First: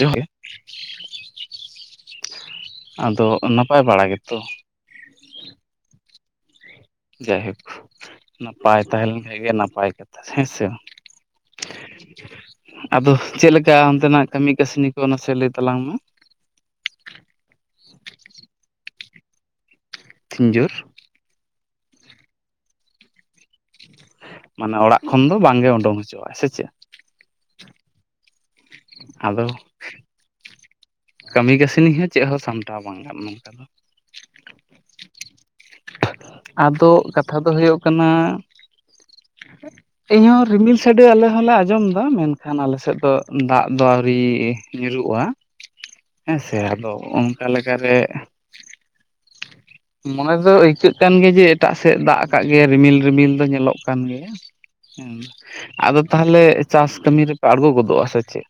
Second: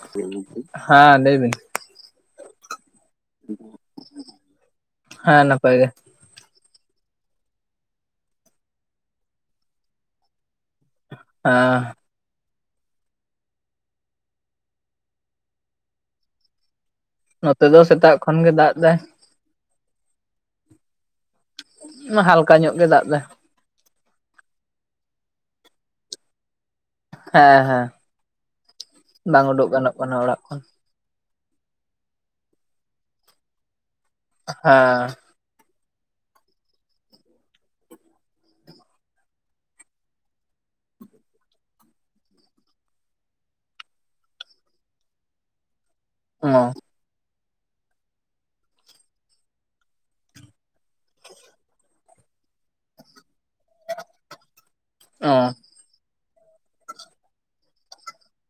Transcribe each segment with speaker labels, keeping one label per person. Speaker 1: ᱡᱚᱦᱟᱨ ᱜᱮ
Speaker 2: ᱦᱮᱸ ᱞᱟᱹᱭᱵᱤᱱ᱾
Speaker 1: ᱟᱫᱚ ᱱᱟᱯᱟᱭ ᱵᱟᱲᱟ ᱜᱮᱛᱚ
Speaker 2: ᱦᱮᱸ ᱱᱟᱯᱟᱭ ᱜᱮ
Speaker 1: ᱡᱟᱭᱦᱳᱠ ᱱᱟᱯᱟᱭ ᱛᱟᱦᱮᱸ ᱞᱮᱱ ᱠᱷᱟᱡ ᱜᱮ ᱱᱟᱯᱟᱭ ᱠᱟᱛᱷᱟ, ᱦᱮᱸᱥᱮ᱾
Speaker 2: ᱦᱸ
Speaker 1: ᱟᱫᱚ ᱪᱮᱫᱞᱮᱠᱟ ᱚᱱᱛᱮᱱᱟᱜ ᱠᱟᱹᱢᱤ ᱠᱟᱹᱥᱱᱤ ᱠᱚ ᱱᱟᱥᱮ ᱞᱟᱹᱭ ᱛᱟᱞᱟᱝ ᱢᱮ?
Speaker 2: ᱱᱚᱛᱮ ᱫᱚ ᱥᱮᱛᱟᱜ ᱠᱷᱚᱱ ᱜᱮ ᱫᱟᱜ ᱮᱫᱟᱭ᱾
Speaker 1: ᱛᱤᱧ ᱡᱩᱨ?
Speaker 2: ᱦᱟᱞᱠᱟ ᱧᱚᱜ ᱜᱮ ᱫᱟᱜ ᱫᱟᱭ
Speaker 1: ᱢᱟᱱᱮ ᱚᱲᱟᱜ ᱠᱷᱚᱱ ᱫᱚ ᱵᱟᱝᱜᱮ ᱩᱰᱩᱠ ᱦᱚᱪᱚᱣᱟᱜᱼᱟ ᱥᱮ ᱪᱮᱫ
Speaker 2: ᱦᱮᱸ ᱦᱮᱸ ᱵᱟᱝ
Speaker 1: ᱟᱫᱚ
Speaker 2: ᱩᱰᱩᱠ ᱜᱟᱱᱚᱜ ᱠᱟᱱᱟ ᱚᱲᱟᱜ ᱠᱷᱚᱱ
Speaker 1: ᱠᱟᱹᱢᱤ ᱠᱟᱹᱥᱱᱤ ᱦᱚᱸ ᱪᱮᱫ ᱦᱚᱸ ᱥᱟᱢᱴᱟᱣ ᱵᱟᱝ ᱜᱟᱱᱚᱜᱼᱟ ᱱᱚᱝᱠᱟ ᱫᱚ?
Speaker 2: ᱦᱮᱸ
Speaker 1: ᱟᱫᱚ ᱠᱟᱛᱷᱟ ᱫᱚ ᱦᱩᱭᱩᱜ ᱠᱟᱱᱟ ᱤᱧᱦᱚᱸ ᱨᱤᱢᱤᱞ ᱥᱟᱰᱮ ᱟᱞᱮ ᱦᱚᱸᱞᱮ ᱟᱸᱡᱚᱢ ᱮᱫᱟ ᱢᱮᱱᱠᱷᱟᱱ ᱟᱞᱮᱥᱮᱫ ᱫᱚ ᱫᱟᱜ ᱟᱣᱨᱤ ᱧᱩᱨᱩᱜᱼᱟ ᱦᱮᱸ ᱥᱮ
Speaker 2: ᱚ
Speaker 1: ᱟᱫᱚ ᱚᱱᱠᱟ ᱞᱮᱠᱟᱨᱮ ᱢᱚᱱᱮ ᱫᱚ ᱟᱹᱭᱠᱟᱹᱜ ᱠᱟᱱ ᱜᱮᱭᱟ ᱡᱮ ᱮᱴᱟᱜ ᱥᱮᱫ ᱫᱟᱜ ᱟᱠᱟᱫ ᱜᱮ ᱨᱤᱢᱤᱞ ᱨᱤᱢᱤᱞ ᱫᱚ ᱧᱮᱞᱚᱜ ᱠᱟᱱᱟ ᱠᱟᱱ ᱜᱮᱭᱟ
Speaker 2: ᱚ
Speaker 1: ᱟᱫᱚ ᱛᱟᱦᱚᱞᱮ ᱪᱟᱥ ᱠᱟᱹᱢᱤ ᱨᱮᱯᱮ ᱟᱬᱜᱚ ᱜᱚᱫᱚᱜᱼᱟ ᱥᱮ ᱪᱮᱫ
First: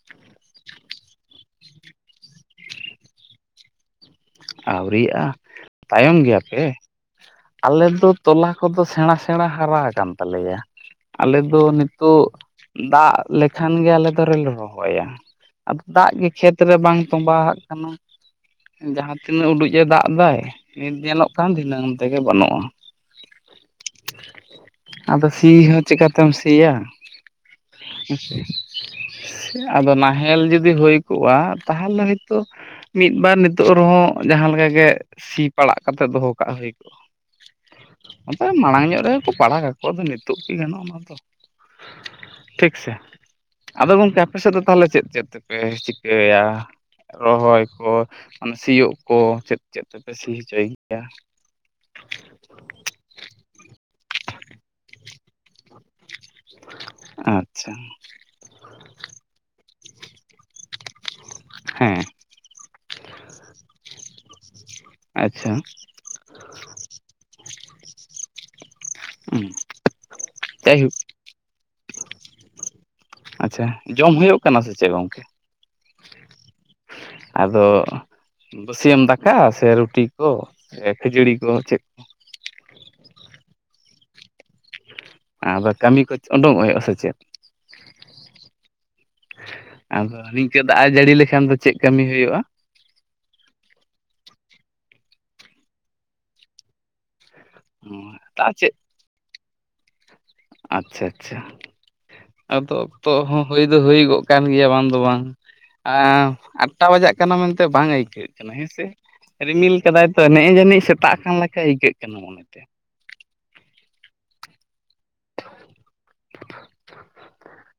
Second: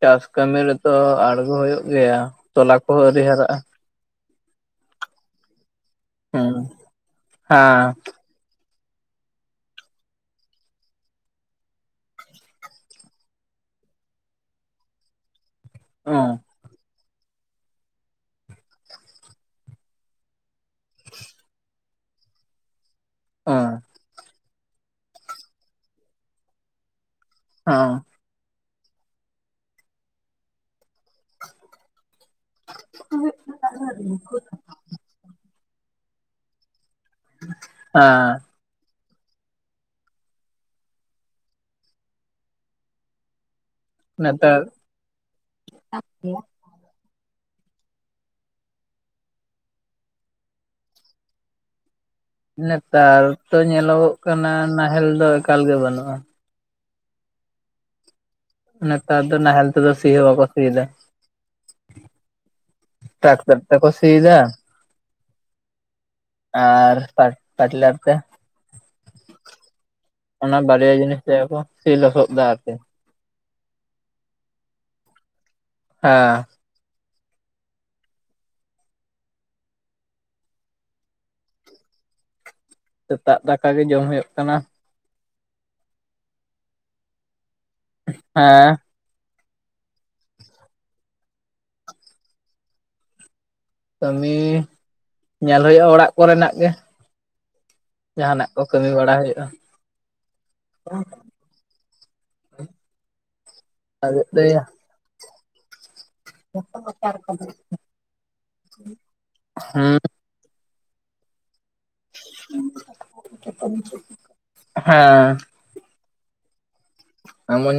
Speaker 2: ᱪᱟᱥ ᱠᱟᱹᱢᱤ ᱨᱮᱫᱚ ᱟᱲᱜᱚ ᱦᱩᱭᱩᱜ ᱜᱮᱭᱟ ᱛᱚᱞᱟ ᱠᱚᱦᱚᱸ ᱟᱹᱣᱨᱤ ᱦᱟᱨᱟᱜᱼᱟ
Speaker 1: ᱟᱹᱣᱨᱤᱟᱜᱼᱟ ᱛᱟᱭᱚᱢ
Speaker 2: ᱦᱩᱸ
Speaker 1: ᱜᱮᱭᱟᱯᱮ
Speaker 2: ᱦᱮᱸ
Speaker 1: ᱟᱞᱮ ᱫᱚ ᱛᱚᱞᱟ ᱠᱚᱫᱚ ᱥᱮᱬᱟ ᱥᱮᱬᱟ ᱦᱟᱨᱟ ᱟᱠᱟᱱ ᱛᱟᱞᱮᱭᱟ ᱟᱞᱮ ᱫᱚ ᱱᱤᱛᱚᱜ ᱫᱟᱜ ᱞᱮᱠᱷᱟᱱ ᱜᱮ ᱟᱞᱮ ᱫᱚᱞᱮ ᱨᱚᱦᱚᱭᱟ ᱟᱫᱚ ᱫᱟᱜ
Speaker 2: ᱚ
Speaker 1: ᱜᱮ ᱠᱷᱮᱛ ᱨᱮ ᱵᱟᱝ ᱛᱚᱸᱵᱟ ᱦᱟᱜ ᱠᱟᱱᱟ ᱡᱟᱦᱟᱸ ᱛᱤᱱᱟᱹᱜ ᱩᱰᱩᱡ ᱮ ᱫᱟᱜ ᱮᱫᱟ ᱱᱤᱛ ᱧᱮᱞᱚᱜ ᱠᱟᱱ ᱫᱷᱤᱱᱟᱹᱝ ᱛᱮᱜᱮ ᱵᱟᱹᱱᱩᱜᱼᱟ
Speaker 2: ᱚᱸ
Speaker 1: ᱟᱫᱚ ᱥᱤ ᱦᱚᱸ ᱪᱤᱠᱟᱛᱮᱢ ᱥᱤᱭᱟ?
Speaker 2: ᱦᱚᱸ
Speaker 1: ᱟᱫᱚ ᱱᱟᱦᱮᱞ ᱡᱩᱫᱤ ᱦᱩᱭ ᱠᱚᱜᱼᱟ᱾ ᱛᱟᱦᱚᱞᱮᱭ ᱛᱚ ᱢᱤᱫ ᱵᱟᱨ ᱱᱤᱛᱚᱜ ᱨᱮᱦᱚᱸ ᱡᱟᱦᱟᱸ ᱞᱮᱠᱟ ᱜᱮ ᱥᱤ ᱯᱟᱲᱟᱜ ᱠᱟᱛᱮᱜ ᱫᱚᱦᱚ ᱠᱟᱜ ᱦᱩᱭ ᱠᱚᱜᱼᱟ
Speaker 2: [unintelligible]
Speaker 1: ᱟᱫᱚ ᱢᱟᱲᱟᱝ ᱧᱚᱜ ᱨᱮᱜᱮ ᱠᱚ ᱯᱟᱲᱟᱜ ᱠᱟᱠᱚ ᱟᱫᱚ ᱱᱤᱛᱚᱜ ᱠᱤ ᱜᱟᱱᱚᱜᱼᱟ ᱚᱱᱟ ᱫᱚ ᱴᱷᱤᱠ ᱥᱮ ᱟᱫᱚ ᱜᱚᱝᱠᱮ ᱟᱯᱮ ᱥᱮᱫ
Speaker 2: ᱱᱮᱛᱟᱨ
Speaker 1: ᱫᱚ ᱛᱟᱦᱚᱞᱮ ᱪᱮᱫ ᱪᱮᱫ ᱛᱮᱯᱮ ᱪᱤᱠᱟᱹᱭᱟ? ᱨᱚᱦᱚᱭ ᱠᱚ ᱢᱟᱱᱮ ᱥᱤᱭᱳᱜ ᱚ ᱪᱮᱫ ᱪᱮᱫ ᱛᱮᱯᱮ ᱥᱤ ᱦᱚᱪᱚᱭ ᱜᱮᱭᱟ?
Speaker 2: ᱱᱮᱛᱟᱨ ᱛᱚ ᱧᱮᱞᱚᱜᱚᱜ ᱠᱟᱱᱟ ᱱᱟᱦᱮᱞ ᱫᱚ ᱮᱠᱟᱞ ᱜᱮ ᱵᱟᱹᱱᱩᱜᱼᱟ
Speaker 1: ᱟᱪᱷᱟ
Speaker 2: ᱱᱮᱛᱟᱨ ᱫᱚ ᱱᱟᱦᱮᱞ ᱛᱮᱫᱚ ᱥᱤ ᱦᱚᱸ ᱵᱟᱠᱚ ᱥᱤᱭᱮᱫᱟ
Speaker 1: ᱦᱮᱸ
Speaker 2: ᱴᱨᱟᱠᱛᱟᱨ ᱛᱮ ᱠᱚ ᱥᱤ‌ ᱮᱫᱟ
Speaker 1: ᱟᱪᱷᱟ
Speaker 2: ᱟᱨ ᱯᱟᱴᱤᱞᱟᱨ ᱛᱮ ᱚᱱᱟ
Speaker 1: ᱡᱟᱭᱦᱳᱠ
Speaker 2: ᱵᱟᱨᱭᱟ ᱡᱤᱱᱤᱥ ᱛᱮᱜᱮ ᱠᱚ ᱥᱤ ᱞᱚᱥᱚᱫ ᱮᱫᱟ ᱟᱨᱠᱤ
Speaker 1: ᱟᱪᱪᱷᱟ ᱡᱚᱢ ᱦᱩᱭᱩᱜ ᱠᱟᱱᱟ ᱥᱮ ᱪᱮᱫ ᱜᱚᱝᱠᱮ?
Speaker 2: ᱦᱮᱸ
Speaker 1: ᱟᱫᱚ ᱵᱟᱹᱥᱤᱭᱟᱢ ᱫᱟᱠᱟ ᱥᱮ ᱨᱩᱴᱤ ᱠᱚ ᱥᱮ ᱠᱷᱟᱹᱡᱟᱹᱲᱤ ᱠᱚ ᱪᱮᱫ ᱠᱚ
Speaker 2: ᱥᱮᱛᱟᱜ ᱫᱟᱠᱟ ᱜᱮ ᱡᱚᱢ ᱦᱩᱭᱩᱜ ᱠᱟᱱᱟ
Speaker 1: ᱟᱫᱚ ᱠᱟᱹᱢᱤ ᱠᱚ ᱩᱰᱩᱠᱚᱜ ᱦᱩᱭᱩᱜᱼᱟ ᱥᱮ ᱪᱮᱫ
Speaker 2: ᱦᱮᱸ
Speaker 1: ᱟᱫᱚ ᱱᱤᱝᱠᱟᱹ ᱫᱟᱜ ᱮ ᱡᱟᱹᱲᱤ ᱞᱮᱠᱷᱟᱱ ᱫᱚ ᱪᱮᱫ ᱠᱟᱹᱢᱤ ᱦᱩᱭᱩᱜᱼᱟ
Speaker 2: ᱠᱟᱹᱢᱤ ᱧᱮᱞ ᱦᱩᱭᱩᱜᱼᱟ ᱚᱲᱟᱜ ᱠᱚᱨᱮᱱᱟᱜ ᱜᱮ ᱡᱟᱦᱟᱱᱟᱜ
Speaker 1: ᱛᱟ
Speaker 2: ᱠᱚ ᱠᱟᱹᱢᱤ ᱵᱟᱲᱟ ᱦᱩᱭᱩᱜᱼᱟ
Speaker 1: ᱟᱪᱷᱟ ᱟᱪᱷᱟ ᱟᱫᱚ ᱚᱠᱛᱚ ᱦᱚᱸ ᱦᱩᱭ ᱫᱚ ᱦᱩᱭᱩᱜᱚᱜ ᱠᱟᱱ ᱜᱮᱭᱟ ᱵᱟᱝ ᱫᱚ ᱵᱟᱝ ᱟ ᱟᱴᱴᱟ ᱵᱟᱡᱟᱜ ᱠᱟᱱᱟ ᱢᱮᱱᱛᱮ ᱵᱟᱝ ᱟᱹᱭᱠᱟᱹᱜᱣᱟᱹᱜ ᱠᱟᱱᱟ ᱦᱮᱸᱥᱮ ᱨᱤᱢᱤᱞ
Speaker 2: ᱦᱩᱸ
Speaker 1: ᱠᱟᱫᱟᱭ ᱛᱚ ᱱᱮᱜ-ᱮ ᱡᱟᱹᱱᱤᱡ ᱥᱮᱛᱟᱜ ᱟᱠᱟᱱ ᱞᱮᱠᱟ ᱟᱹᱭᱠᱟᱹᱜ ᱠᱟᱱᱟ ᱢᱚᱱᱮᱛᱮ
Speaker 2: ᱦᱮᱸ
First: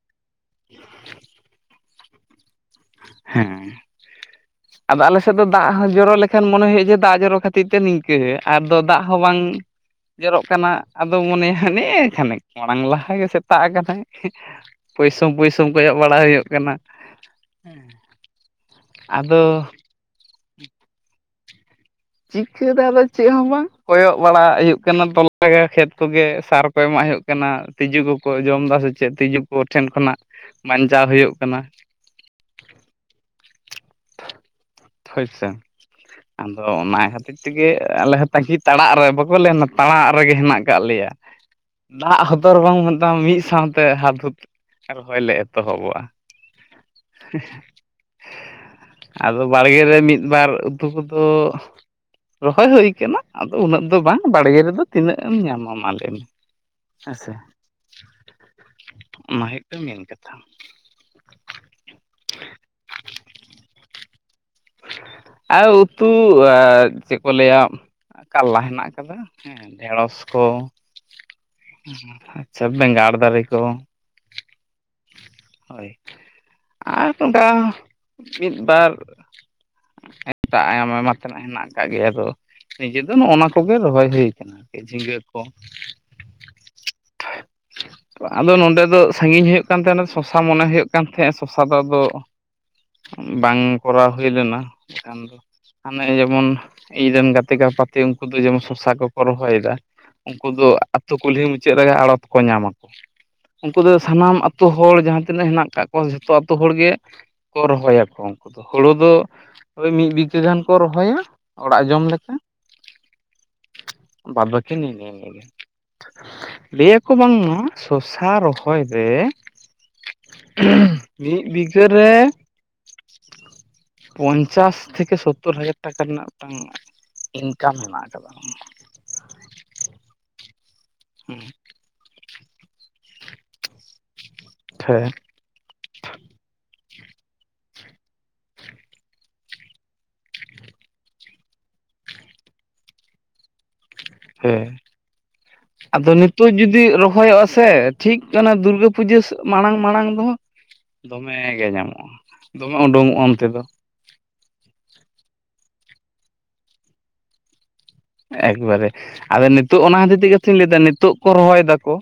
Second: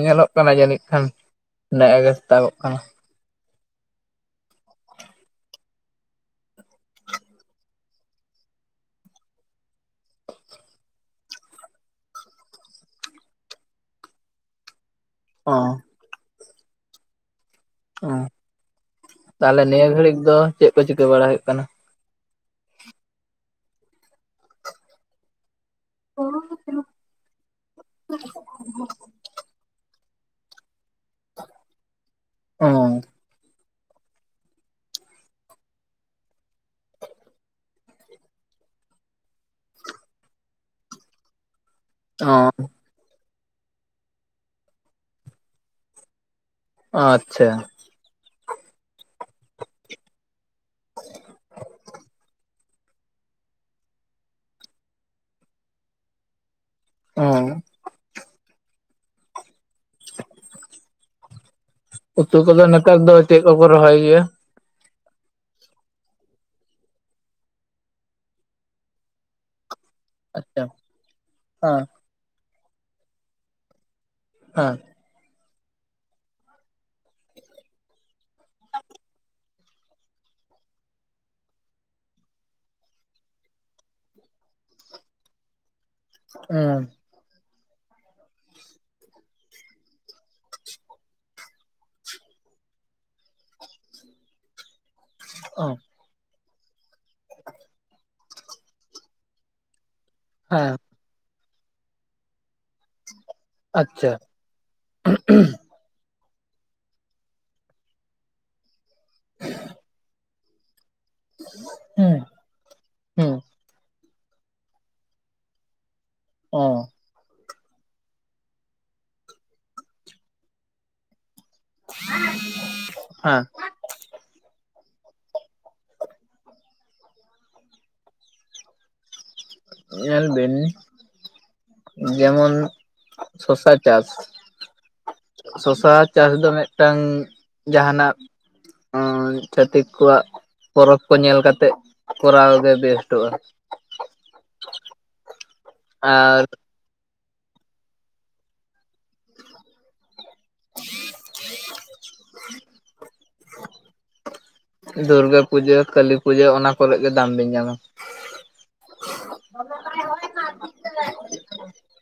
Speaker 2: ᱧᱮᱞᱚᱜ ᱠᱟᱱᱟ ᱡᱟᱹᱱᱤᱡ ᱠᱷᱟᱱ ᱱᱮᱜᱮ ᱥᱮᱛᱟᱜ
Speaker 1: ᱦᱮᱸ ᱟᱫᱚ ᱟᱞᱮ ᱥᱮᱫ ᱫᱚ ᱫᱟᱜ ᱦᱚᱸ ᱡᱚᱨᱚ ᱞᱮᱠᱟ ᱠᱷᱟᱱ ᱢᱚᱱᱮ ᱦᱩᱭᱩᱜᱼᱟ ᱫᱟᱜ ᱡᱚᱨᱚ ᱠᱷᱟᱹᱛᱤᱨ ᱛᱮ ᱱᱤᱝᱠᱟᱹ ᱟᱨᱫᱚ ᱫᱟᱜ ᱦᱚᱸ ᱵᱟᱝ ᱡᱚᱨᱚᱜ ᱠᱟᱱᱟ ᱟᱫᱚ ᱢᱚᱱᱮᱭᱟ ᱦᱟᱱᱮ ᱠᱷᱟᱱᱮᱠ ᱢᱟᱲᱟᱝ ᱞᱟᱦᱟ ᱜᱮ ᱥᱮᱛᱟᱜ ᱠᱟᱫᱟᱭ ᱯᱩᱭᱥᱩᱢ
Speaker 2: ᱚ
Speaker 1: ᱯᱩᱭᱥᱩᱢ ᱠᱚᱭᱚᱜ ᱵᱟᱲᱟ ᱦᱩᱭᱩᱜ ᱠᱟᱱᱟ ᱦᱮ
Speaker 2: ᱚ ᱛᱟᱦᱚᱞᱮ ᱱᱤᱭᱟᱹ ᱜᱷᱟᱹᱲᱤᱡ ᱫᱚ ᱪᱮᱫ ᱠᱚ ᱪᱤᱠᱟᱹ ᱵᱟᱲᱟ ᱦᱩᱭᱩᱜ ᱠᱟᱱᱟ?
Speaker 1: ᱪᱤᱠᱟᱹ ᱟᱫᱚ ᱪᱮᱫ ᱦᱚᱸ ᱵᱟᱝ ᱠᱚᱭᱚᱜ ᱵᱟᱲᱟ ᱦᱩᱭᱩᱜ ᱠᱟᱱᱟ ᱛᱚᱞᱟ ᱜᱮ ᱠᱷᱮᱛ ᱠᱚᱜᱮ ᱥᱟᱨ ᱠᱚ ᱮᱢᱟᱜ ᱦᱩᱭᱩᱜ ᱠᱟᱱᱟ ᱛᱤᱡᱩ ᱠᱚᱠᱚ ᱡᱚᱢ ᱮᱫᱟ ᱥᱮ ᱪᱮᱫ ᱛᱤᱡᱩ ᱠᱚ ᱴᱷᱮᱱ ᱠᱷᱚᱱᱟᱜ ᱵᱟᱧᱪᱟᱣ ᱦᱩᱭᱩᱜ ᱠᱟᱱᱟ
Speaker 2: ᱚ
Speaker 1: ᱦᱳᱭ ᱥᱮ ᱟᱫᱚ ᱚᱱᱟ ᱠᱷᱟᱹᱛᱤᱨ ᱛᱮᱜᱮ ᱟᱞᱮ ᱦᱚᱸ ᱛᱟᱸᱜᱤ ᱛᱟᱲᱟᱜ ᱨᱮ ᱵᱟᱠᱚ ᱞᱮᱭᱟ ᱛᱟᱲᱟᱜ ᱨᱮᱜᱮ ᱦᱮᱱᱟᱜ ᱠᱟᱫ ᱞᱮᱭᱟ ᱫᱟᱜ
Speaker 2: ᱚ
Speaker 1: ᱦᱚᱛᱚᱨ ᱵᱚᱝ ᱢᱮᱛᱟᱢ ᱢᱤᱫ ᱥᱟᱶᱛᱮ ᱦᱟᱫ ᱦᱩᱫ ᱨᱚᱦᱚᱭ ᱞᱮ ᱮᱛᱚᱦᱚᱵᱚᱜᱼᱟ
Speaker 2: ᱟᱪᱪᱷᱟ
Speaker 1: ᱟᱫᱚ ᱵᱟᱲᱜᱮ ᱨᱮ ᱢᱤᱫ ᱵᱟᱨ ᱛᱩᱯᱩ ᱫᱚ ᱨᱚᱦᱚᱭ ᱦᱩᱭᱩ ᱟᱠᱟᱱᱟ ᱟᱫᱚ ᱩᱱᱟᱹᱜ ᱫᱚ ᱵᱟᱝ ᱵᱟᱲᱜᱮ ᱨᱮᱫᱚ ᱛᱤᱱᱟᱹᱜ ᱮᱢ ᱧᱟᱢᱟ ᱢᱟ ᱞᱟ. ᱭ ᱢᱮ ᱦᱮᱸ
Speaker 2: ᱚ
Speaker 1: ᱥᱮ ᱚᱱᱟ ᱦᱩᱭᱩᱜ ᱠᱟᱱᱟ ᱢᱮᱱ ᱠᱟᱛᱷᱟ
Speaker 2: ᱩᱛᱩ ᱠᱚᱫᱚ ᱱᱮᱛᱟᱨ ᱫᱚ ᱪᱮᱫ ᱠᱚᱠᱚ ᱨᱚᱦᱚᱭ ᱜᱮᱭᱟ
Speaker 1: ᱟᱨ ᱩᱛᱩ ᱪᱮᱫ ᱠᱚ ᱞᱟᱹᱭᱟ ᱠᱟᱞᱞᱟ ᱦᱮᱱᱟᱜ ᱟᱠᱟᱫᱟ ᱰᱷᱮᱸᱲᱚᱥ ᱠᱚ
Speaker 2: ᱟᱪᱪᱷᱟ ᱦᱮᱸ
Speaker 1: ᱟᱪᱪᱷᱟ ᱵᱮᱸᱜᱟᱲ ᱫᱟᱨᱮ ᱠᱚ
Speaker 2: ᱦᱮᱸ
Speaker 1: ᱦᱳᱭ ᱟᱨ ᱱᱚᱱᱠᱟ ᱢᱤᱫ ᱵᱟᱨ ᱮᱴᱟᱜ ᱟᱭᱢᱟ ᱛᱮᱱᱟᱜ ᱦᱮᱱᱟᱜ ᱠᱟᱜ ᱜᱮᱭᱟ ᱟᱫᱚ ᱱᱤᱡᱮ ᱫᱚ ᱱᱚᱜᱼᱱᱟ ᱠᱚᱜᱮ ᱨᱚᱦᱚᱭ ᱦᱩᱭ ᱠᱟᱱᱟ ᱡᱷᱤᱸᱜᱟᱹ ᱠᱚ
Speaker 2: ᱟᱸᱻ
Speaker 1: [inaudible] ᱟᱫᱚ ᱱᱚᱸᱰᱮ ᱫᱚ ᱥᱟᱺᱜᱤᱧ ᱦᱩᱭᱩᱜ ᱠᱟᱱ ᱛᱟᱦᱮᱸᱱᱟ ᱥᱚᱥᱟ ᱢᱚᱱᱮ ᱦᱩᱭᱩᱜ ᱠᱟᱱ ᱛᱟᱦᱮᱸᱫ ᱥᱚᱥᱟ ᱫᱚ ᱟᱫᱚ ᱵᱟᱝ ᱠᱚᱨᱟᱣ ᱦᱩᱭ ᱞᱮᱱᱟ ᱮᱠᱷᱟᱱ ᱫᱚ
Speaker 2: ᱚ
Speaker 1: ᱚᱱᱮ ᱡᱮᱢᱚᱱ ᱤᱧ ᱨᱮᱱ ᱜᱟᱛᱮ ᱜᱟᱯᱟᱛᱮ ᱩᱱᱠᱩ ᱫᱚ ᱡᱮᱢᱚᱱ ᱥᱚᱥᱟ ᱠᱚᱠᱚ ᱨᱚᱦᱚᱭ ᱮᱫᱟ ᱩᱱᱠᱩ ᱫᱚ
Speaker 2: ᱦᱮᱸ
Speaker 1: ᱟᱹᱛᱩ ᱠᱩᱞᱦᱤ ᱢᱩᱪᱟᱹᱫ ᱨᱮᱜᱮ ᱟᱲᱚᱛ ᱠᱚ ᱧᱟᱢᱟ ᱩᱱᱠᱩ ᱫᱚ
Speaker 2: ᱟᱪᱪᱷᱟ
Speaker 1: ᱥᱟᱱᱟᱢ ᱟᱛᱩ ᱦᱚᱲ ᱡᱟᱦᱟᱸ ᱛᱤᱱᱟᱹᱜ ᱦᱮᱸᱱᱟᱜ ᱠᱟᱜ ᱡᱷᱚᱛᱚ ᱟᱛᱚ ᱦᱚᱲ ᱜᱮ ᱠᱚ ᱨᱚᱦᱚᱭᱟᱠᱚ ᱦᱩᱲᱩ ᱫᱚ ᱦᱚᱭ ᱢᱤᱫ ᱵᱤᱜ ᱪᱮᱫ ᱫᱷᱟᱱ ᱠᱚ ᱨᱚᱦᱚᱭᱟ ᱚᱲᱟᱜ ᱡᱚᱢ
Speaker 2: ᱦᱩᱸ
Speaker 1: ᱞᱮᱠᱟ?
Speaker 2: ᱦᱩᱸ
Speaker 1: ᱵᱟᱫ ᱵᱟᱠᱤ ᱱᱤᱝᱠᱟ ᱜᱮ
Speaker 2: ᱚ
Speaker 1: ᱞᱟᱹᱭᱟᱠ ᱠᱚ ᱵᱟᱝᱢᱟ ᱥᱚᱥᱟ ᱨᱚᱦᱚᱭ ᱨᱮ ᱢᱤᱫ ᱵᱤᱜᱽ ᱪᱟᱹᱨ ᱨᱮ
Speaker 2: [inaudible] ᱦᱟᱸ
Speaker 1: ᱯᱚᱧᱪᱟᱥ ᱛᱷᱮᱠᱮ ᱥᱚᱛᱛᱚᱨ ᱦᱟᱡᱟᱨ ᱴᱟᱠᱟ ᱨᱮᱱᱟᱜ ᱢᱤᱫᱴᱟᱝ ᱤᱱᱠᱟᱢ ᱢᱮᱱᱟᱜ ᱟᱠᱟᱫᱟ
Speaker 2: ᱧᱮᱞ ᱵᱤᱱ
Speaker 1: ᱦᱩᱸ
Speaker 2: ᱡᱮᱢᱚᱱ ᱥᱚᱥᱟ ᱪᱟᱥ
Speaker 1: ᱴᱷᱮ
Speaker 2: ᱥᱚᱥᱟ ᱪᱟᱥ ᱫᱚ ᱢᱤᱫᱴᱟᱝ ᱡᱟᱸᱦᱟᱱᱟᱜ ᱦᱚᱭ ᱪᱷᱟᱹᱛᱤᱠ ᱠᱚᱣᱟᱜ ᱯᱚᱨᱚᱵᱽ ᱠᱚ ᱧᱮᱞ ᱠᱟᱛᱮᱜ ᱠᱚᱨᱟᱣ ᱜᱮ ᱵᱮᱥᱴᱚᱜᱼᱟ᱾
Speaker 1: ᱦᱮ ᱟᱫᱚ
Speaker 2: ᱟᱨ
Speaker 1: ᱱᱤᱛᱚᱜ ᱡᱩᱫᱤ ᱨᱚᱦᱚᱭᱚᱜᱼᱟ ᱥᱮ ᱴᱷᱤᱠ ᱠᱟᱱᱟ ᱫᱩᱨᱜᱟᱹ ᱯᱩᱡᱟᱹ ᱢᱟᱲᱟᱝ ᱢᱟᱲᱟᱝ ᱫᱚ ᱫᱚᱢᱮ ᱜᱮ ᱧᱟᱢᱚᱜᱼᱟ, ᱫᱚᱢᱮ ᱩᱰᱩᱝ ᱚᱜᱼᱟ ᱚᱱᱛᱮ ᱫᱚ᱾
Speaker 2: ᱫᱩᱨᱜᱟᱹ ᱯᱩᱡᱟᱹ ᱠᱟᱹᱞᱤ ᱯᱩᱡᱟᱹ ᱚᱱᱟ ᱠᱚᱨᱮ ᱜᱮ ᱫᱟᱢ ᱵᱮᱱ ᱧᱟᱢᱟ᱾
Speaker 1: ᱮᱠᱵᱟᱨᱮ ᱟᱫᱚ ᱱᱤᱛᱚᱜ ᱚᱱᱟ ᱤᱫᱤ ᱛᱮᱜᱮᱛᱤᱧ ᱞᱟᱹᱭᱫᱟ ᱱᱤᱛᱚᱜ ᱠᱚ ᱨᱚᱦᱚᱭ ᱫᱟᱠᱚ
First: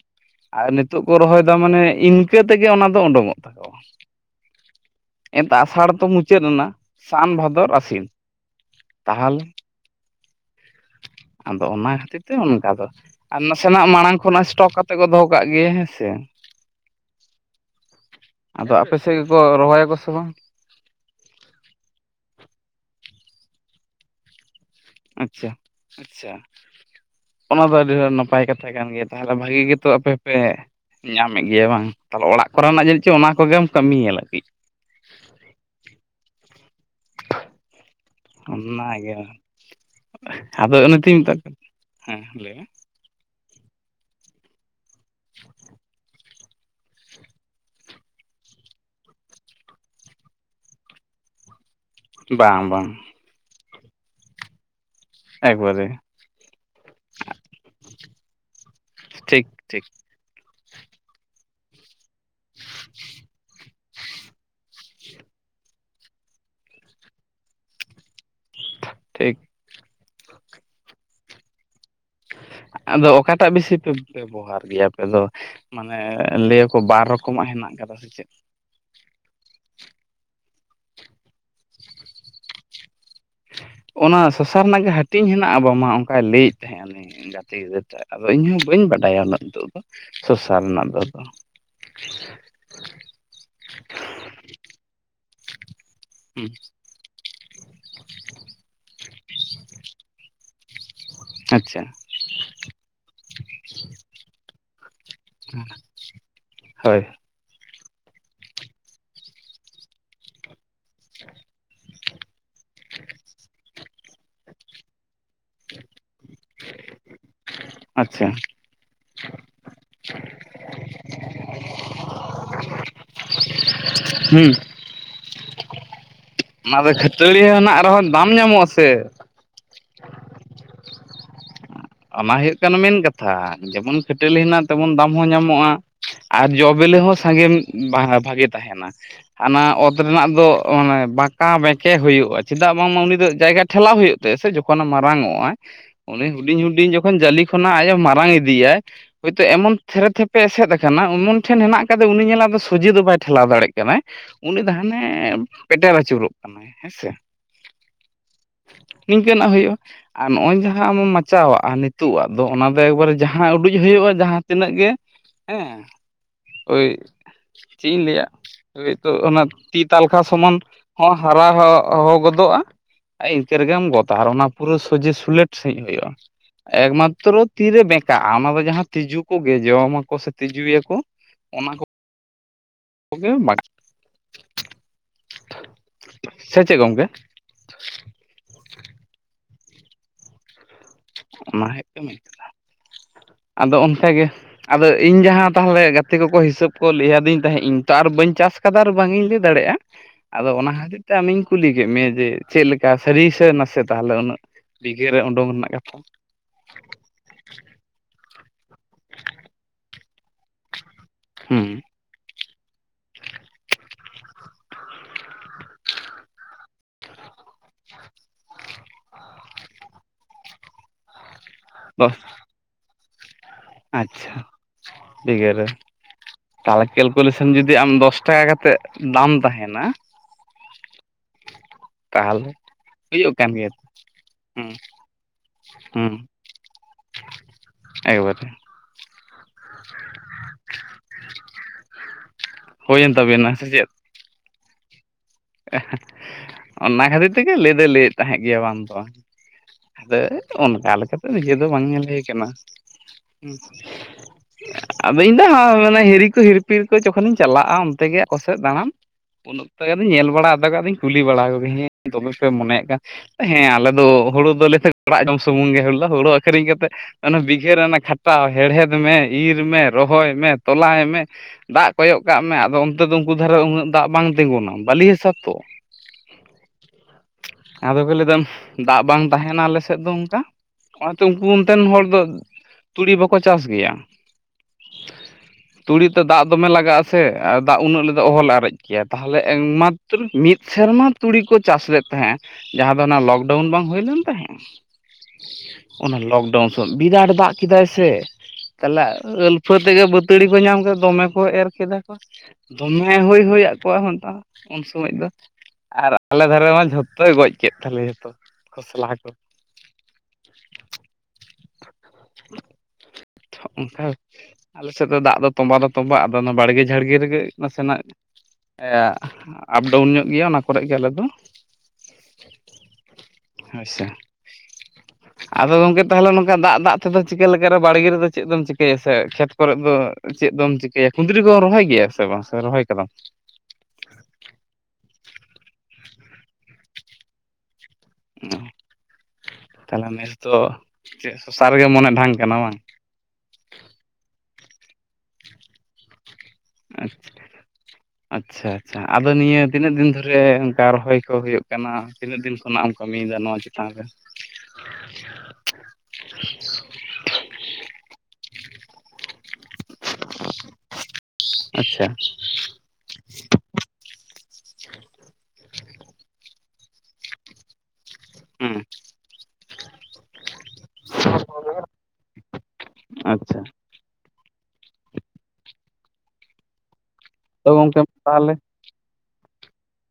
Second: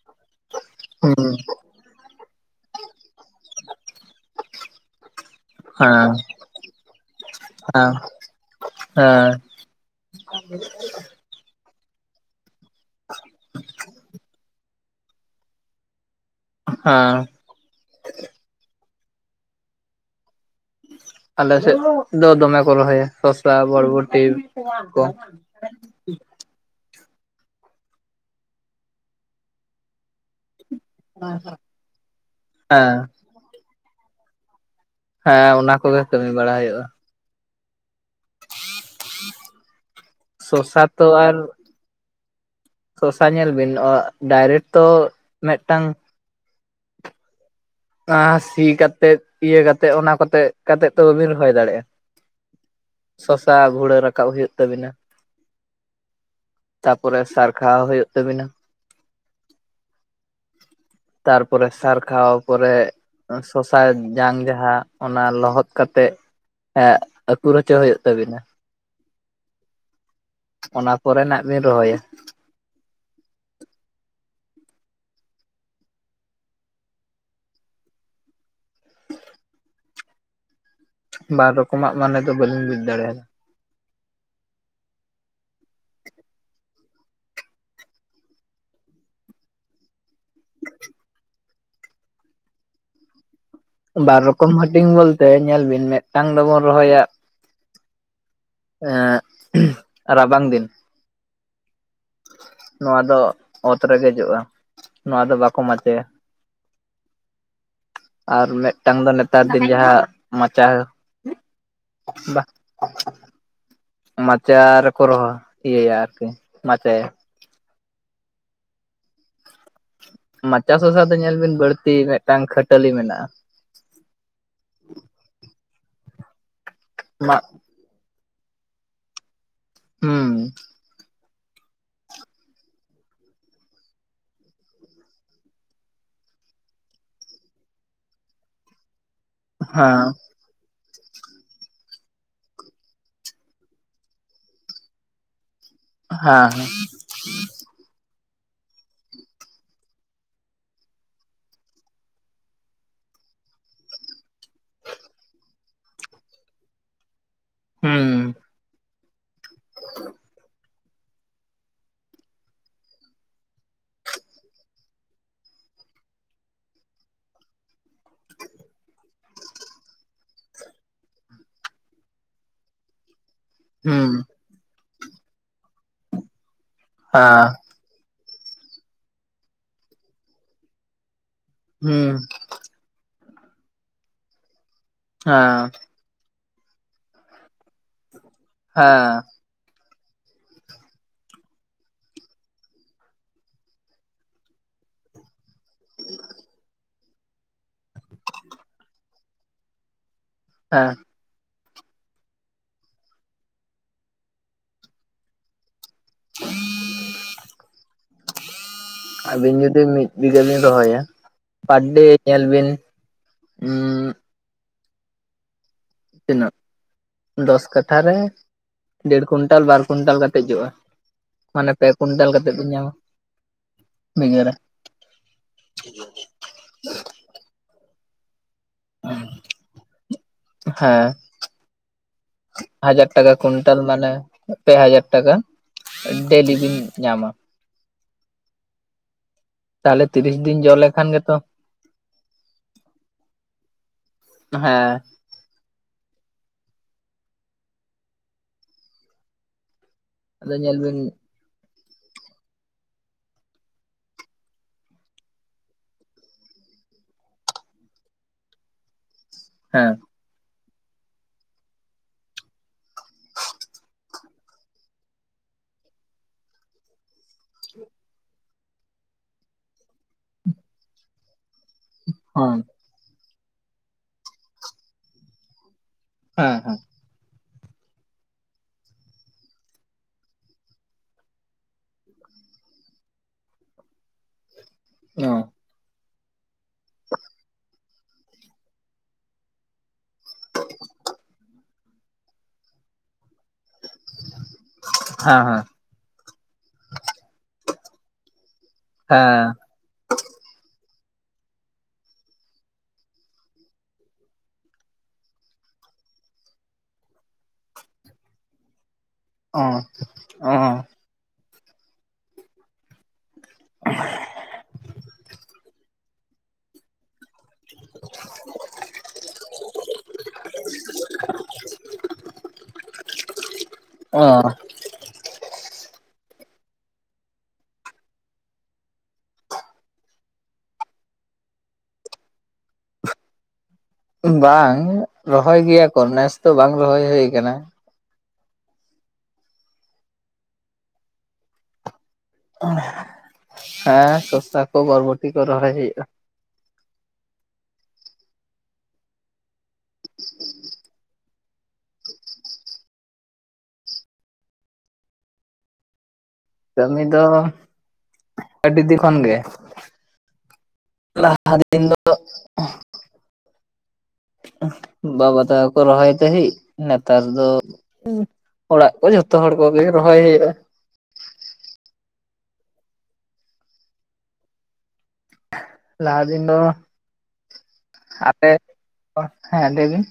Speaker 1: ᱟᱨ ᱱᱤᱛᱚᱜ ᱠᱚ
Speaker 2: ᱦᱩᱸ
Speaker 1: ᱨᱚᱦᱚᱭ ᱫᱟ ᱢᱟᱱᱮ ᱤᱱᱠᱟᱹ ᱛᱮᱜᱮ ᱚᱱᱟ ᱫᱚ ᱚᱰᱚᱝ ᱚᱜ ᱛᱟᱠᱚᱣᱟ᱾ ᱮᱱᱛᱟ ᱟᱥᱟᱲ ᱫᱚ
Speaker 2: ᱦᱮᱸ
Speaker 1: ᱢᱩᱪᱟᱹᱫ ᱮᱱᱟ ᱥᱟᱱ ᱵᱷᱟᱫᱚᱨ
Speaker 2: ᱦᱮᱸ
Speaker 1: ᱟᱹᱥᱤᱱ
Speaker 2: ᱦᱮᱸ
Speaker 1: ᱛᱟᱦᱟᱞᱮ
Speaker 2: [inaudible]
Speaker 1: ᱟᱫᱚ ᱚᱱᱟ ᱠᱷᱟᱹᱛᱤᱨ ᱛᱮ ᱚᱱᱠᱟ ᱫᱚ ᱟᱨ ᱱᱟᱥᱮᱱᱟᱜ ᱢᱟᱲᱟᱝ ᱠᱷᱚᱱᱟᱜ ᱮᱥᱴᱚᱠ ᱠᱟᱛᱮ ᱠᱚ ᱫᱚᱦᱚ ᱠᱟᱜ ᱜᱮ ᱦᱮᱸ ᱥᱮ
Speaker 2: ᱦᱟᱸ
Speaker 1: ᱟᱫᱚ ᱟᱯᱮ ᱥᱮᱫ ᱜᱮᱠᱚ ᱨᱚᱦᱚᱭᱟᱠᱚ ᱥᱮ ᱵᱟᱝ
Speaker 2: ᱟᱞᱮ ᱥᱮᱫ ᱫᱚ ᱫᱚᱢᱮ ᱠᱚ ᱨᱚᱦᱚᱭᱟ ᱥᱚᱥᱟ ᱵᱚᱲᱵᱚᱴᱤ
Speaker 1: ᱟᱪᱪᱷᱟ ᱟᱪᱪᱷᱟ ᱚᱱᱟ ᱫᱚ ᱟᱹᱰᱤ ᱱᱟᱯᱟᱭ ᱠᱟᱛᱷᱟ ᱠᱟᱱ ᱜᱮᱭᱟ ᱛᱟᱦᱚᱞᱮ ᱵᱷᱟᱹᱜᱤ ᱜᱮᱛᱚ ᱟᱯᱮ ᱯᱮ ᱧᱟᱢᱮᱫ ᱜᱮᱭᱟ ᱵᱟᱝ ᱛᱟᱦᱚᱞᱮ ᱚᱲᱟᱜ ᱠᱚᱨᱮᱱᱟᱜ
Speaker 2: ᱦᱮᱸ
Speaker 1: ᱡᱟᱹᱱᱤᱡ ᱪᱚ ᱚᱱᱟ ᱠᱚᱜᱮᱢ ᱠᱟᱹᱢᱤ ᱧᱮᱞᱮᱫ ᱜᱤ
Speaker 2: ᱦᱮᱸ ᱚᱱᱟ ᱠᱚᱜᱮ ᱠᱟᱹᱢᱤ ᱵᱟᱲᱟ ᱦᱩᱭᱩᱜᱼᱟ᱾
Speaker 1: ᱚᱱᱟ ᱜᱮ ᱟᱫᱚ
Speaker 2: ᱥᱚᱥᱟ
Speaker 1: ᱚᱱᱮ
Speaker 2: ᱛᱚ
Speaker 1: ᱛᱤᱧ
Speaker 2: ᱟᱨ
Speaker 1: ᱢᱮᱛᱟᱜ ᱦᱮᱸ ᱞᱟᱹᱭ ᱢᱮ
Speaker 2: ᱥᱚᱥᱟ ᱧᱮᱞ ᱵᱤᱱ ᱱᱚᱣᱚᱜ ᱰᱟᱭᱨᱮᱴ ᱛᱚ ᱢᱤᱫᱴᱟᱝ ᱟ ᱥᱤ ᱠᱟᱛᱮᱫ ᱤᱭᱟᱹ ᱠᱟᱛᱮᱫ ᱚᱱᱟ ᱠᱚᱛᱮ ᱠᱟᱛᱮᱫ ᱛᱚ ᱵᱟᱵᱤᱱ ᱨᱚᱦᱚᱭ ᱫᱟᱲᱮᱭᱟᱜᱼᱟ᱾
Speaker 1: ᱵᱟᱝ ᱵᱟᱝ
Speaker 2: ᱥᱚᱥᱟ ᱵᱷᱩᱲᱟᱹ ᱨᱟᱠᱟᱵ ᱦᱩᱭᱩᱜ ᱛᱟᱵᱤᱱᱟ᱾
Speaker 1: ᱮᱠᱵᱟᱨᱮ
Speaker 2: ᱛᱟᱯᱚᱨᱮ ᱥᱟᱨ ᱠᱷᱟᱣ ᱦᱩᱭᱩᱜ ᱛᱟᱵᱤᱱᱟ
Speaker 1: ᱴᱷᱤᱠ ᱴᱷᱤᱠ
Speaker 2: ᱛᱟᱨᱯᱚᱨᱮ ᱥᱟᱨ ᱠᱷᱟᱣ ᱯᱚᱨᱮ ᱥᱚᱥᱟᱭ ᱡᱟᱝ ᱡᱟᱦᱟᱸ ᱚᱱᱟ ᱞᱚᱦᱚᱫ ᱠᱟᱛᱮᱜ ᱮᱜ ᱟᱹᱠᱩᱨ ᱦᱚᱪᱚ ᱦᱩᱭᱩᱜ ᱛᱟᱵᱤᱱᱟ
Speaker 1: ᱴᱷᱤᱠ
Speaker 2: ᱚᱱᱟ ᱯᱚᱨᱮ ᱱᱟᱜ ᱵᱤᱱ ᱨᱚᱦᱚᱭᱟ
Speaker 1: ᱟᱫᱚ ᱚᱠᱟᱴᱟᱜ ᱵᱤᱥᱤ ᱯᱮ ᱵᱮᱵᱚᱦᱟᱨ ᱜᱮᱭᱟ ᱟᱯᱮ ᱫᱚ ᱢᱟᱱᱮ ᱞᱟᱹᱭᱟᱠᱚ ᱵᱟᱨ ᱨᱚᱠᱚᱢᱟᱜ ᱦᱮᱱᱟᱜ ᱠᱟᱫᱟ ᱥᱮ ᱪᱮᱫ
Speaker 2: ᱵᱟᱨ ᱨᱚᱠᱚᱢᱟᱜ ᱢᱟᱱᱮ ᱫᱚ ᱵᱟᱹᱞᱤᱧ ᱵᱩᱡ ᱫᱟᱲᱮᱭᱟᱫᱟ
Speaker 1: ᱚᱱᱟ ᱥᱚᱥᱟ ᱨᱮᱱᱟᱜ ᱜᱮ ᱦᱟᱹᱴᱤᱧ ᱦᱮᱱᱟᱜᱼᱟ ᱵᱟᱝᱢᱟ ᱚᱱᱠᱟᱭ ᱞᱟᱹᱭᱮᱫ ᱛᱟᱦᱮᱸᱫ ᱩᱱᱤ ᱜᱟᱛᱮ ᱜᱤᱫᱽᱟᱹᱨᱟᱹ ᱴᱟᱜ ᱟᱫᱚ ᱤᱧᱦᱚ ᱵᱟᱹᱧ ᱵᱟᱰᱟᱭᱟ ᱩᱱᱟᱹᱜ ᱱᱤᱛᱳᱜ ᱫᱚ ᱥᱚᱥᱟ ᱨᱮᱱᱟᱜ ᱫᱚ ᱟᱫᱚ
Speaker 2: ᱵᱟᱨ ᱨᱚᱠᱚᱢ ᱦᱟᱹᱴᱤᱧ ᱵᱚᱞᱛᱮ ᱧᱮᱞ ᱵᱤᱱ ᱢᱤᱫᱴᱟᱝ
Speaker 1: ᱦᱩᱸ
Speaker 2: ᱫᱚᱵᱚᱱ ᱨᱚᱦᱚᱭᱟ ᱮᱸᱜ ᱨᱟᱵᱟᱝ ᱫᱤᱱ
Speaker 1: ᱟᱪᱪᱷᱟ
Speaker 2: ᱱᱚᱣᱟ ᱫᱚ ᱚᱛ ᱨᱮᱜᱮ ᱡᱚᱜᱼᱟ ᱱᱚᱣᱟ ᱫᱚ ᱵᱟᱠᱚ ᱢᱟᱪᱮᱭᱟ
Speaker 1: ᱦᱳᱭ
Speaker 2: ᱟᱨ ᱢᱤᱫᱴᱟᱝ ᱫᱚ ᱱᱮᱛᱟᱨ ᱫᱤᱱ ᱡᱟᱦᱟᱸ ᱢᱟᱪᱟ
Speaker 1: [inaudible]
Speaker 2: ᱵᱟ ᱢᱟᱪᱟ ᱨᱮᱠᱚ ᱨᱚᱦᱚ ᱤᱭᱟᱹᱭᱟ ᱟᱨᱠᱤ ᱢᱟᱪᱟᱭᱟ
Speaker 1: ᱟᱪᱪᱷᱟ
Speaker 2: ᱢᱟᱪᱟ ᱥᱚᱥᱟ ᱫᱚ ᱧᱮᱞ ᱵᱤᱱ ᱵᱟᱹᱲᱛᱤ ᱢᱤᱫᱴᱟᱝ ᱠᱷᱟᱹᱴᱟᱹᱞᱤ ᱢᱮᱱᱟᱜᱼᱟ
Speaker 1: ᱦᱩᱸ ᱚᱱᱟ ᱫᱚ ᱠᱷᱟᱹᱴᱟ. ᱞᱤ
Speaker 2: ᱢᱟᱜ
Speaker 1: ᱢᱮᱱᱟᱜ ᱨᱮᱦᱚᱸ ᱫᱟᱢ ᱧᱟᱢᱚᱜᱼᱟ ᱥᱮ
Speaker 2: ᱦᱩᱸ
Speaker 1: ᱚᱱᱟ ᱦᱩᱭᱩᱜ ᱠᱟᱱᱟ ᱢᱮᱱ ᱠᱟᱛᱷᱟ ᱡᱮᱢᱚᱱ ᱠᱷᱟᱹᱴᱟᱹᱞᱤ ᱦᱮᱱᱟᱜ ᱛᱮᱢᱚᱱ ᱫᱟᱢ ᱦᱚᱸ ᱧᱟᱢᱚᱜᱼᱟ ᱟᱨ ᱡᱚ ᱵᱤᱞᱤ ᱦᱚᱸ ᱥᱟᱸᱜᱮᱢ ᱵᱷᱟ ᱵᱷᱟᱜᱮ ᱛᱟᱦᱮᱱᱟ ᱦᱟᱱᱟ ᱚᱛ
Speaker 2: ᱦᱮᱸ
Speaker 1: ᱨᱮᱱᱟᱜ ᱫᱚ ᱚᱱᱮ ᱵᱟᱸᱠᱟ ᱵᱮᱸᱠᱮ ᱦᱩᱭᱩᱜᱼᱟ ᱪᱮᱫᱟᱜ ᱵᱟᱝᱢᱟ ᱩᱱᱤ ᱫᱚ ᱡᱟᱭᱜᱟ ᱴᱷᱮᱞᱟᱣ ᱦᱩᱭᱩᱜ ᱛᱟᱭᱟ ᱥᱮ ᱡᱚᱠᱷᱚᱱᱮ ᱢᱟᱨᱟᱝᱚᱜ-ᱟ ᱩᱱᱤ
Speaker 2: ᱦᱮᱸ
Speaker 1: ᱦᱩᱰᱤᱧ ᱦᱩᱰᱤᱧ ᱡᱚᱠᱷᱚᱱ ᱡᱟᱹᱞᱤ ᱠᱷᱚᱱᱟᱜ ᱟᱡ-ᱮ ᱢᱟᱨᱟᱝ ᱤᱫᱤᱭᱟ ᱦᱚᱳᱭᱛᱳ ᱮᱢᱚᱱ ᱛᱷᱮᱨᱮ ᱛᱷᱮᱯᱮ ᱮᱥᱮᱫ ᱟᱠᱟᱱᱟ ᱮᱢᱚᱱ ᱴᱷᱮᱱ ᱦᱮᱱᱟᱜ ᱠᱟᱫᱮ ᱩᱱᱤ ᱧᱮᱞᱟ ᱫᱚ ᱥᱚᱡᱮ ᱫᱚ ᱵᱟᱭ ᱴᱷᱮᱞᱟᱣ ᱫᱟᱲᱮᱭᱟᱜ ᱠᱟᱱᱟᱭ ᱩᱱᱤ ᱫᱚ ᱦᱟᱱᱮ ᱯᱮᱴᱮᱨ ᱟᱹᱪᱩᱨᱚᱜ ᱠᱟᱱᱟᱭ ᱦᱮᱸ ᱥᱮ
Speaker 2: ᱦᱩᱸ
Speaker 1: ᱱᱤᱝᱠᱟᱹᱱᱟᱜ ᱦᱩᱭᱩᱜᱼᱟ ᱟᱨ ᱱᱚᱜᱼᱚᱭ ᱡᱟᱦᱟᱸ ᱟᱢᱮᱢ ᱢᱟᱪᱟᱣᱟᱜ ᱟᱨ ᱱᱤᱛᱳ ᱟᱜ ᱫᱚ ᱚᱱᱟ ᱫᱚ ᱮᱠᱵᱟᱨᱮ ᱡᱟᱦᱟᱸ ᱩᱰᱩᱡ ᱦᱩᱭᱩᱜᱼᱟ ᱡᱟᱦᱟᱸ ᱛᱤᱱᱟᱹᱜ ᱜᱮ ᱦᱮᱸ ᱳᱭ ᱪᱮᱫ ᱤᱧ ᱞᱟᱹᱭᱟ ᱳᱭ ᱛᱚ ᱚᱱᱟ ᱛᱤ ᱛᱟᱞᱠᱟᱷᱟ ᱥᱚᱢᱟᱱ ᱦᱚᱸ ᱦᱟᱨᱟ ᱦᱚ ᱜᱚᱫᱚᱜᱼᱟ ᱤᱱᱠᱟᱹ ᱨᱮᱜᱮᱢ
Speaker 2: ᱦᱩᱸ
Speaker 1: ᱜᱚᱫᱟ ᱟᱨ ᱚᱱᱟ ᱯᱩᱨᱟᱹ ᱥᱚᱡᱷᱮ ᱥᱳᱞᱮᱴ ᱥᱟᱺᱦᱤᱡ ᱦᱩᱭᱩᱜᱼᱟ ᱮᱠᱢᱟᱛᱨᱚ
Speaker 2: ᱦᱮᱸ
Speaker 1: ᱛᱤᱨᱮ ᱵᱮᱠ ᱠᱟᱜ ᱚᱱᱟ ᱫᱚ ᱡᱟᱦᱟᱸ ᱛᱤᱡᱩ ᱠᱚᱜᱮ ᱡᱚᱢᱟᱠᱚ ᱥᱮ ᱛᱤᱡᱩᱭᱟᱠᱚ ᱚᱱᱟ ᱠᱚ
Speaker 2: ᱦᱩᱸ
Speaker 1: [unintelligible]
Speaker 2: ᱟᱸᱻ
Speaker 1: ᱥᱮ ᱪᱮᱫ ᱜᱚᱝᱠᱮ
Speaker 2: ᱮᱸ
Speaker 1: ᱚᱱᱟ ᱦᱩᱭᱩᱜ ᱠᱟᱱᱟ ᱢᱤᱫ ᱠᱟᱛᱷᱟ, ᱟᱫᱚ ᱚᱱᱠᱟᱟᱜᱮ ᱟᱫᱚ ᱤᱧ ᱡᱟᱦᱟᱸ ᱛᱟᱦᱚᱞᱮ ᱜᱟᱛᱮ ᱠᱚᱠᱚ ᱦᱤᱥᱟᱹᱵ ᱠᱚ ᱞᱟᱹᱭᱟ ᱫᱤᱧ ᱛᱟᱦᱮᱸᱫ ᱤᱧ ᱛᱚ ᱟᱨ ᱵᱟᱹᱧ ᱪᱟᱥ ᱠᱟᱫᱟ ᱟᱨ ᱵᱟᱝ ᱤᱧ ᱞᱟᱹᱭ ᱫᱟᱲᱮᱭᱟᱜᱼᱟ ᱟᱫᱚ ᱚᱱᱟ
Speaker 2: ᱦᱮᱸ
Speaker 1: ᱦᱚᱸᱛᱮ ᱛᱮ ᱟᱢᱤᱧ ᱠᱩᱞᱤ ᱠᱮᱫ ᱢᱮᱭᱟ ᱡᱮ ᱪᱮᱫ ᱞᱮᱠᱟ ᱥᱟᱹᱨᱤ ᱥᱮ ᱱᱟᱥᱮ ᱛᱟᱦᱚᱞᱮ ᱩᱱᱟᱹᱜ ᱵᱤᱜᱷᱟ. ᱨᱮ ᱩᱰᱩᱝ ᱨᱮᱱᱟᱜ ᱠᱟᱛᱷᱟ
Speaker 2: [unintelligible] ᱟᱹᱵᱤᱱ ᱡᱩᱫᱤ ᱢᱤᱫ ᱵᱤᱜᱷᱟᱹ ᱵᱤᱱ ᱨᱚᱦᱚᱭᱟ
Speaker 1: ᱦᱩᱸ
Speaker 2: ᱯᱟᱨᱰᱮ ᱮᱞᱵᱤᱱ ᱩᱸ ᱛᱤᱱᱟᱹᱜ ᱫᱚᱥ ᱠᱟᱴᱷᱟ ᱨᱮ ᱰᱮᱹᱲ ᱠᱩᱭᱱᱴᱟᱞ ᱵᱟᱨ ᱠᱩᱭᱱᱴᱟᱞ ᱠᱟᱛᱮᱫ ᱡᱚᱜᱼᱟ ᱢᱟᱱᱮ ᱯᱮ ᱠᱤᱱᱴᱟᱞ ᱠᱟᱛᱮᱫ ᱵᱤᱱ ᱧᱟᱢᱟ᱾
Speaker 1: ᱟᱪᱪᱷᱟ
Speaker 2: ᱵᱤᱜᱷᱟᱹ ᱨᱮ
Speaker 1: ᱵᱤᱜᱟᱹᱨ ᱨᱮ ᱛᱟᱦᱚᱞᱮ ᱠᱮᱞᱠᱩᱞᱮᱥᱚᱱ ᱡᱩᱫᱤ ᱟᱢ ᱫᱚᱥ ᱴᱟᱠᱟ ᱠᱟ ᱠᱟᱛᱮᱜ ᱫᱟᱢ ᱛᱟᱦᱮᱱᱟ᱾
Speaker 2: ᱦᱮᱸ᱾
Speaker 1: ᱛᱟᱦᱚᱞᱮ
Speaker 2: ᱦᱟᱡᱟᱨ ᱴᱟᱠᱟ
Speaker 1: ᱦᱩᱭᱩᱜ ᱠᱟᱱ ᱜᱮᱭᱟ
Speaker 2: ᱠᱩᱭᱱᱴᱟᱞ ᱢᱟᱱᱮ,
Speaker 1: ᱦᱩᱸ
Speaker 2: ᱯᱮ ᱦᱟᱡᱟᱨ ᱴᱟᱠᱟ᱾
Speaker 1: ᱦᱩᱸ
Speaker 2: ᱰᱮᱞᱤ ᱵᱤᱱ ᱧᱟᱢᱟ,
Speaker 1: ᱮᱠᱵᱟᱨᱮ
Speaker 2: ᱛᱟᱦᱚᱞᱮ ᱛᱤᱨᱤᱥ ᱫᱤᱱ, ᱡᱚᱜ ᱞᱮᱠᱷᱟᱱ ᱜᱮᱛᱚ
Speaker 1: ᱦᱳᱭ ᱭᱮᱱ ᱛᱟᱵᱤᱱᱟ ᱥᱮ ᱪᱮᱫ?
Speaker 2: ᱦᱮᱸ᱾
Speaker 1: ᱚᱱᱟ ᱠᱷᱟᱹᱛᱤᱨ ᱛᱮᱜᱮ ᱞᱟᱹᱭ ᱫᱚᱭ ᱞᱟᱹᱭᱮᱫ ᱛᱟᱦᱮᱸᱫ ᱜᱮᱭᱟ ᱵᱟᱝ ᱫᱚ ᱵᱟᱝ᱾ ᱟᱫᱚ
Speaker 2: ᱧᱮᱞ
Speaker 1: ᱚᱱᱠᱟ
Speaker 2: ᱵᱤᱱ
Speaker 1: ᱞᱮᱠᱟ ᱫᱚ ᱱᱤᱡᱮ ᱫᱚ ᱵᱟᱝ ᱧᱮᱞ ᱦᱩᱭ ᱠᱟᱱᱟ᱾ ᱟᱫᱚ ᱤᱧ ᱦᱚ ᱢᱟᱱᱮ ᱦᱤᱨᱤ ᱠᱚ ᱦᱤᱨᱯᱤᱨ ᱠᱚ ᱡᱚᱠᱷᱚᱱᱤᱧ ᱪᱟᱞᱟᱜᱼᱟ ᱚᱱᱛᱮ ᱜᱮ ᱟᱠᱚ ᱥᱮᱫ ᱫᱟᱬᱟᱱ, ᱩᱱᱟᱹ
Speaker 2: ᱦᱮᱸ
Speaker 1: ᱚᱛ ᱧᱮᱞ ᱵᱟᱲᱟ ᱟᱫᱟᱜ ᱫᱚᱧ ᱠᱩᱞᱤ ᱵᱟᱲᱟ ᱠᱚᱜᱮ ᱦᱮᱸ ᱛᱚᱵᱮ ᱯᱮ ᱢᱚᱱᱭᱮᱫ ᱠᱟᱱ ᱦᱮᱸ ᱟᱞᱮ ᱫᱚ ᱦᱩᱲᱩ ᱫᱚᱞᱮ ᱟᱲᱟᱜ ᱡᱚᱢ ᱥᱩᱢᱩᱝ ᱜᱮ ᱦᱩᱲ ᱫᱚ ᱦᱩᱲᱩ ᱟᱹᱠᱷᱨᱤᱧ ᱠᱟᱛᱮᱜ ᱚᱱᱟ ᱵᱤᱜᱷᱟ ᱨᱮᱱᱟ ᱠᱷᱟᱴᱟᱣ ᱦᱮᱲᱦᱮᱫ ᱢᱮ ᱤᱨ ᱢᱮ ᱨᱚᱦᱚᱭ ᱢᱮ ᱛᱚᱞᱟᱭ ᱢᱮ ᱫᱟᱜ ᱠᱚᱭᱚᱜ ᱠᱟᱜ ᱢᱮ
Speaker 2: ᱦᱚᱸ
Speaker 1: ᱟᱫᱚ ᱚᱱᱛᱮ ᱫᱚ ᱩᱱᱠᱩ ᱫᱷᱟᱨᱮ ᱩᱱᱟᱹᱜ ᱫᱟᱜ ᱵᱟᱝ ᱛᱤᱸᱜᱩᱱᱟ ᱵᱟᱹᱞᱤ ᱦᱟᱥᱟ ᱛᱚ᱾
Speaker 2: ᱦᱮᱸ, ᱦᱮᱸ᱾
Speaker 1: ᱟᱫᱚ ᱠᱚ ᱞᱟᱹᱭᱫᱟᱢ ᱫᱟᱜ ᱵᱟᱝ ᱛᱟᱦᱮᱱᱟ ᱟᱞᱮ ᱥᱮᱫ ᱫᱚ ᱚᱱᱠᱟ ᱚᱱᱟᱛᱮ ᱩᱱᱠᱩ ᱚᱱᱛᱮᱱ ᱦᱚᱲ ᱫᱚ ᱛᱩᱲᱤ ᱵᱟᱠᱚ ᱪᱟᱥ ᱜᱮᱭᱟ᱾
Speaker 2: ᱚᱸ,
Speaker 1: ᱛᱩᱲᱤ ᱛᱮ ᱫᱟᱜ ᱫᱚᱢᱮ ᱞᱟᱜᱟᱜᱼᱟ ᱥᱮ ᱫᱟᱜ ᱩᱱᱟᱹᱜ ᱨᱮ ᱚᱦᱚᱞᱮ ᱟᱨᱮᱡ ᱠᱮᱭᱟ ᱛᱟᱦᱚᱞᱮ ᱢᱟ ᱢᱤᱫ ᱥᱮᱨᱢᱟ ᱛᱩᱲᱤ ᱠᱚ ᱪᱟᱥ ᱞᱮᱫ ᱛᱟᱦᱮᱸ, ᱡᱟᱦᱟᱸ ᱫᱚ ᱚᱱᱟ ᱞᱚᱠᱰᱟᱣᱩᱱ ᱵᱟᱝ ᱦᱩᱭᱞᱮᱱ ᱛᱟᱦᱮᱸ᱾
Speaker 2: ᱦᱮᱸ
Speaker 1: ᱚᱱᱟ ᱞᱚᱠᱰᱟᱣᱩᱱ ᱥᱮ ᱵᱤᱨᱟᱴ ᱫᱟᱜ ᱠᱮᱫᱟᱭ ᱥᱮ ᱛᱟᱦᱚᱞᱮ
Speaker 2: ᱦᱮᱸ
Speaker 1: ᱟᱹᱞᱯ ᱯᱷᱟᱹ ᱛᱮᱜᱮ ᱵᱟᱹᱛᱟᱹᱲᱤ ᱠᱚ ᱧᱟᱢ ᱠᱮᱫᱟ ᱫᱚᱢᱮ ᱠᱚ ᱮᱨ ᱠᱮᱫᱟ ᱠᱚ ᱫᱚᱢᱮ ᱦᱩᱭ ᱦᱚᱭᱟᱜ ᱠᱚᱣᱟ᱾ ᱩᱱ ᱥᱚᱢᱚᱭ ᱫᱚ ᱟᱨ ᱟᱞᱮ ᱫᱷᱟᱨᱮ ᱢᱟ ᱡᱷᱚᱛᱚᱭ ᱜᱚᱡ ᱠᱮᱫ ᱛᱟᱞᱮ, ᱡᱚᱛᱚ ᱠᱷᱚᱥ ᱞᱟ ᱠᱚ᱾
Speaker 2: ᱚ ᱚ
Speaker 1: ᱚᱱᱠᱟ ᱟᱞᱮ ᱥᱮᱫ ᱫᱚ ᱫᱟᱜ ᱫᱚ ᱛᱚᱸᱵᱟ ᱫᱚ ᱛᱚᱵᱟᱜ ᱫᱚ ᱚᱱᱟ ᱵᱟᱲᱜᱮ ᱡᱷᱟᱲᱜᱮ ᱨᱮᱜᱮ ᱱᱟᱥᱮᱱᱟᱜ ᱟᱜ ᱟᱯᱰᱟᱣᱩᱱ ᱧᱚᱜ ᱜᱮᱭᱟ ᱚᱱᱟ ᱠᱚᱨᱮ ᱜᱮ ᱟᱞᱮ ᱫᱚ ᱦᱳᱭ ᱥᱮ᱾ ᱟᱫᱚ ᱜᱚᱢᱠᱮ ᱛᱟᱦᱚᱞᱮ ᱱᱚᱝᱠᱟ ᱫᱟᱜ ᱫᱟᱜ ᱛᱮᱫᱚ ᱪᱤᱠᱟᱹ ᱞᱟᱠᱟ ᱨᱮ ᱵᱟᱲᱜᱤ ᱨᱮᱫᱚ ᱪᱮᱜ ᱫᱚᱢ ᱪᱮᱠᱭᱟ ᱠᱷᱮᱛ ᱠᱚᱨᱮ ᱫᱚ ᱪᱮᱜ ᱫᱚᱢ ᱪᱮᱠᱭᱟ ᱠᱩᱸᱫᱨᱤ ᱠᱚᱭ ᱨᱚᱦᱚᱭ ᱜᱤᱭᱟ ᱥᱮ ᱵᱟᱝ? ᱨᱚᱦᱚᱭ ᱠᱟᱫᱟᱢ
Speaker 2: ᱵᱟᱝ ᱨᱚᱦᱚᱭ ᱜᱮᱭᱟ ᱠᱚ ᱱᱮᱥ ᱫᱚ ᱵᱟᱝ ᱨᱚᱦᱚᱭ ᱦᱩ ᱟᱠᱟᱱᱟ᱾
Speaker 1: ᱛᱟᱦᱞᱮ ᱱᱮᱥ ᱫᱚ ᱪᱮᱫ ᱥᱚᱥᱟᱨ ᱨᱮᱜᱮ ᱢᱚᱱᱮ ᱰᱷᱟᱝ ᱠᱟᱱᱟ ᱵᱟᱝ?
Speaker 2: ᱦᱮᱸ ᱥᱚᱥᱟ ᱠᱚ ᱵᱚᱨᱵᱚᱴᱤ ᱠᱚ ᱨᱚᱦᱚᱭ ᱦᱩᱭᱩᱜᱼᱟ᱾
Speaker 1: ᱟᱪᱷᱟ ᱟᱪᱪᱷᱟ ᱟᱪᱪᱷᱟ ᱟᱫᱚ ᱱᱤᱭᱟᱹ ᱛᱤᱱᱟᱹᱜ ᱫᱤᱱ ᱫᱤᱱ ᱨᱮ ᱚᱱᱠᱟ ᱨᱚᱦᱚᱭ ᱠᱚ ᱦᱩᱭᱩᱜ ᱠᱟᱱᱟ ᱛᱤᱱᱟᱹᱜ ᱫᱤᱱ ᱠᱷᱚᱱᱟᱜ ᱮᱢ ᱠᱟᱹᱢᱤᱭᱮᱫᱟ ᱱᱚᱣᱟ ᱪᱮᱛᱟᱱ ᱨᱮ᱾ [inaudible]
Speaker 2: ᱠᱟᱹᱢᱤ ᱫᱚ ᱟᱹᱰᱤ ᱫᱤᱱ ᱠᱷᱚᱱ ᱜᱮ ᱞᱟᱦᱟ ᱫᱤᱱ
Speaker 1: ᱟᱪᱪᱷᱟ
Speaker 2: ᱫᱚ ᱵᱟᱵᱟ ᱛᱟᱠᱚ ᱠᱚ ᱨᱚᱦᱚᱭ ᱛᱟᱦᱮᱸᱜ ᱱᱮᱛᱟᱨ ᱫᱚ
Speaker 1: ᱦᱩᱸ
Speaker 2: ᱚᱲᱟᱜ ᱠᱚ ᱡᱷᱚᱛᱚ ᱦᱚᱲ ᱠᱚᱜᱮ ᱨᱚᱦᱚᱭ ᱦᱩᱭᱩᱜ
Speaker 1: [unintelligible] ᱟᱪᱷᱟ
Speaker 2: ᱞᱟᱦᱟ ᱫᱤᱱ ᱫᱚ,
Speaker 1: ᱛᱚ ᱜᱚᱝᱠᱮ ᱛᱟᱦᱚᱞᱮ
Speaker 2: ᱟᱯᱮ ᱦᱮᱸ ᱞᱟᱭᱵᱮᱱ,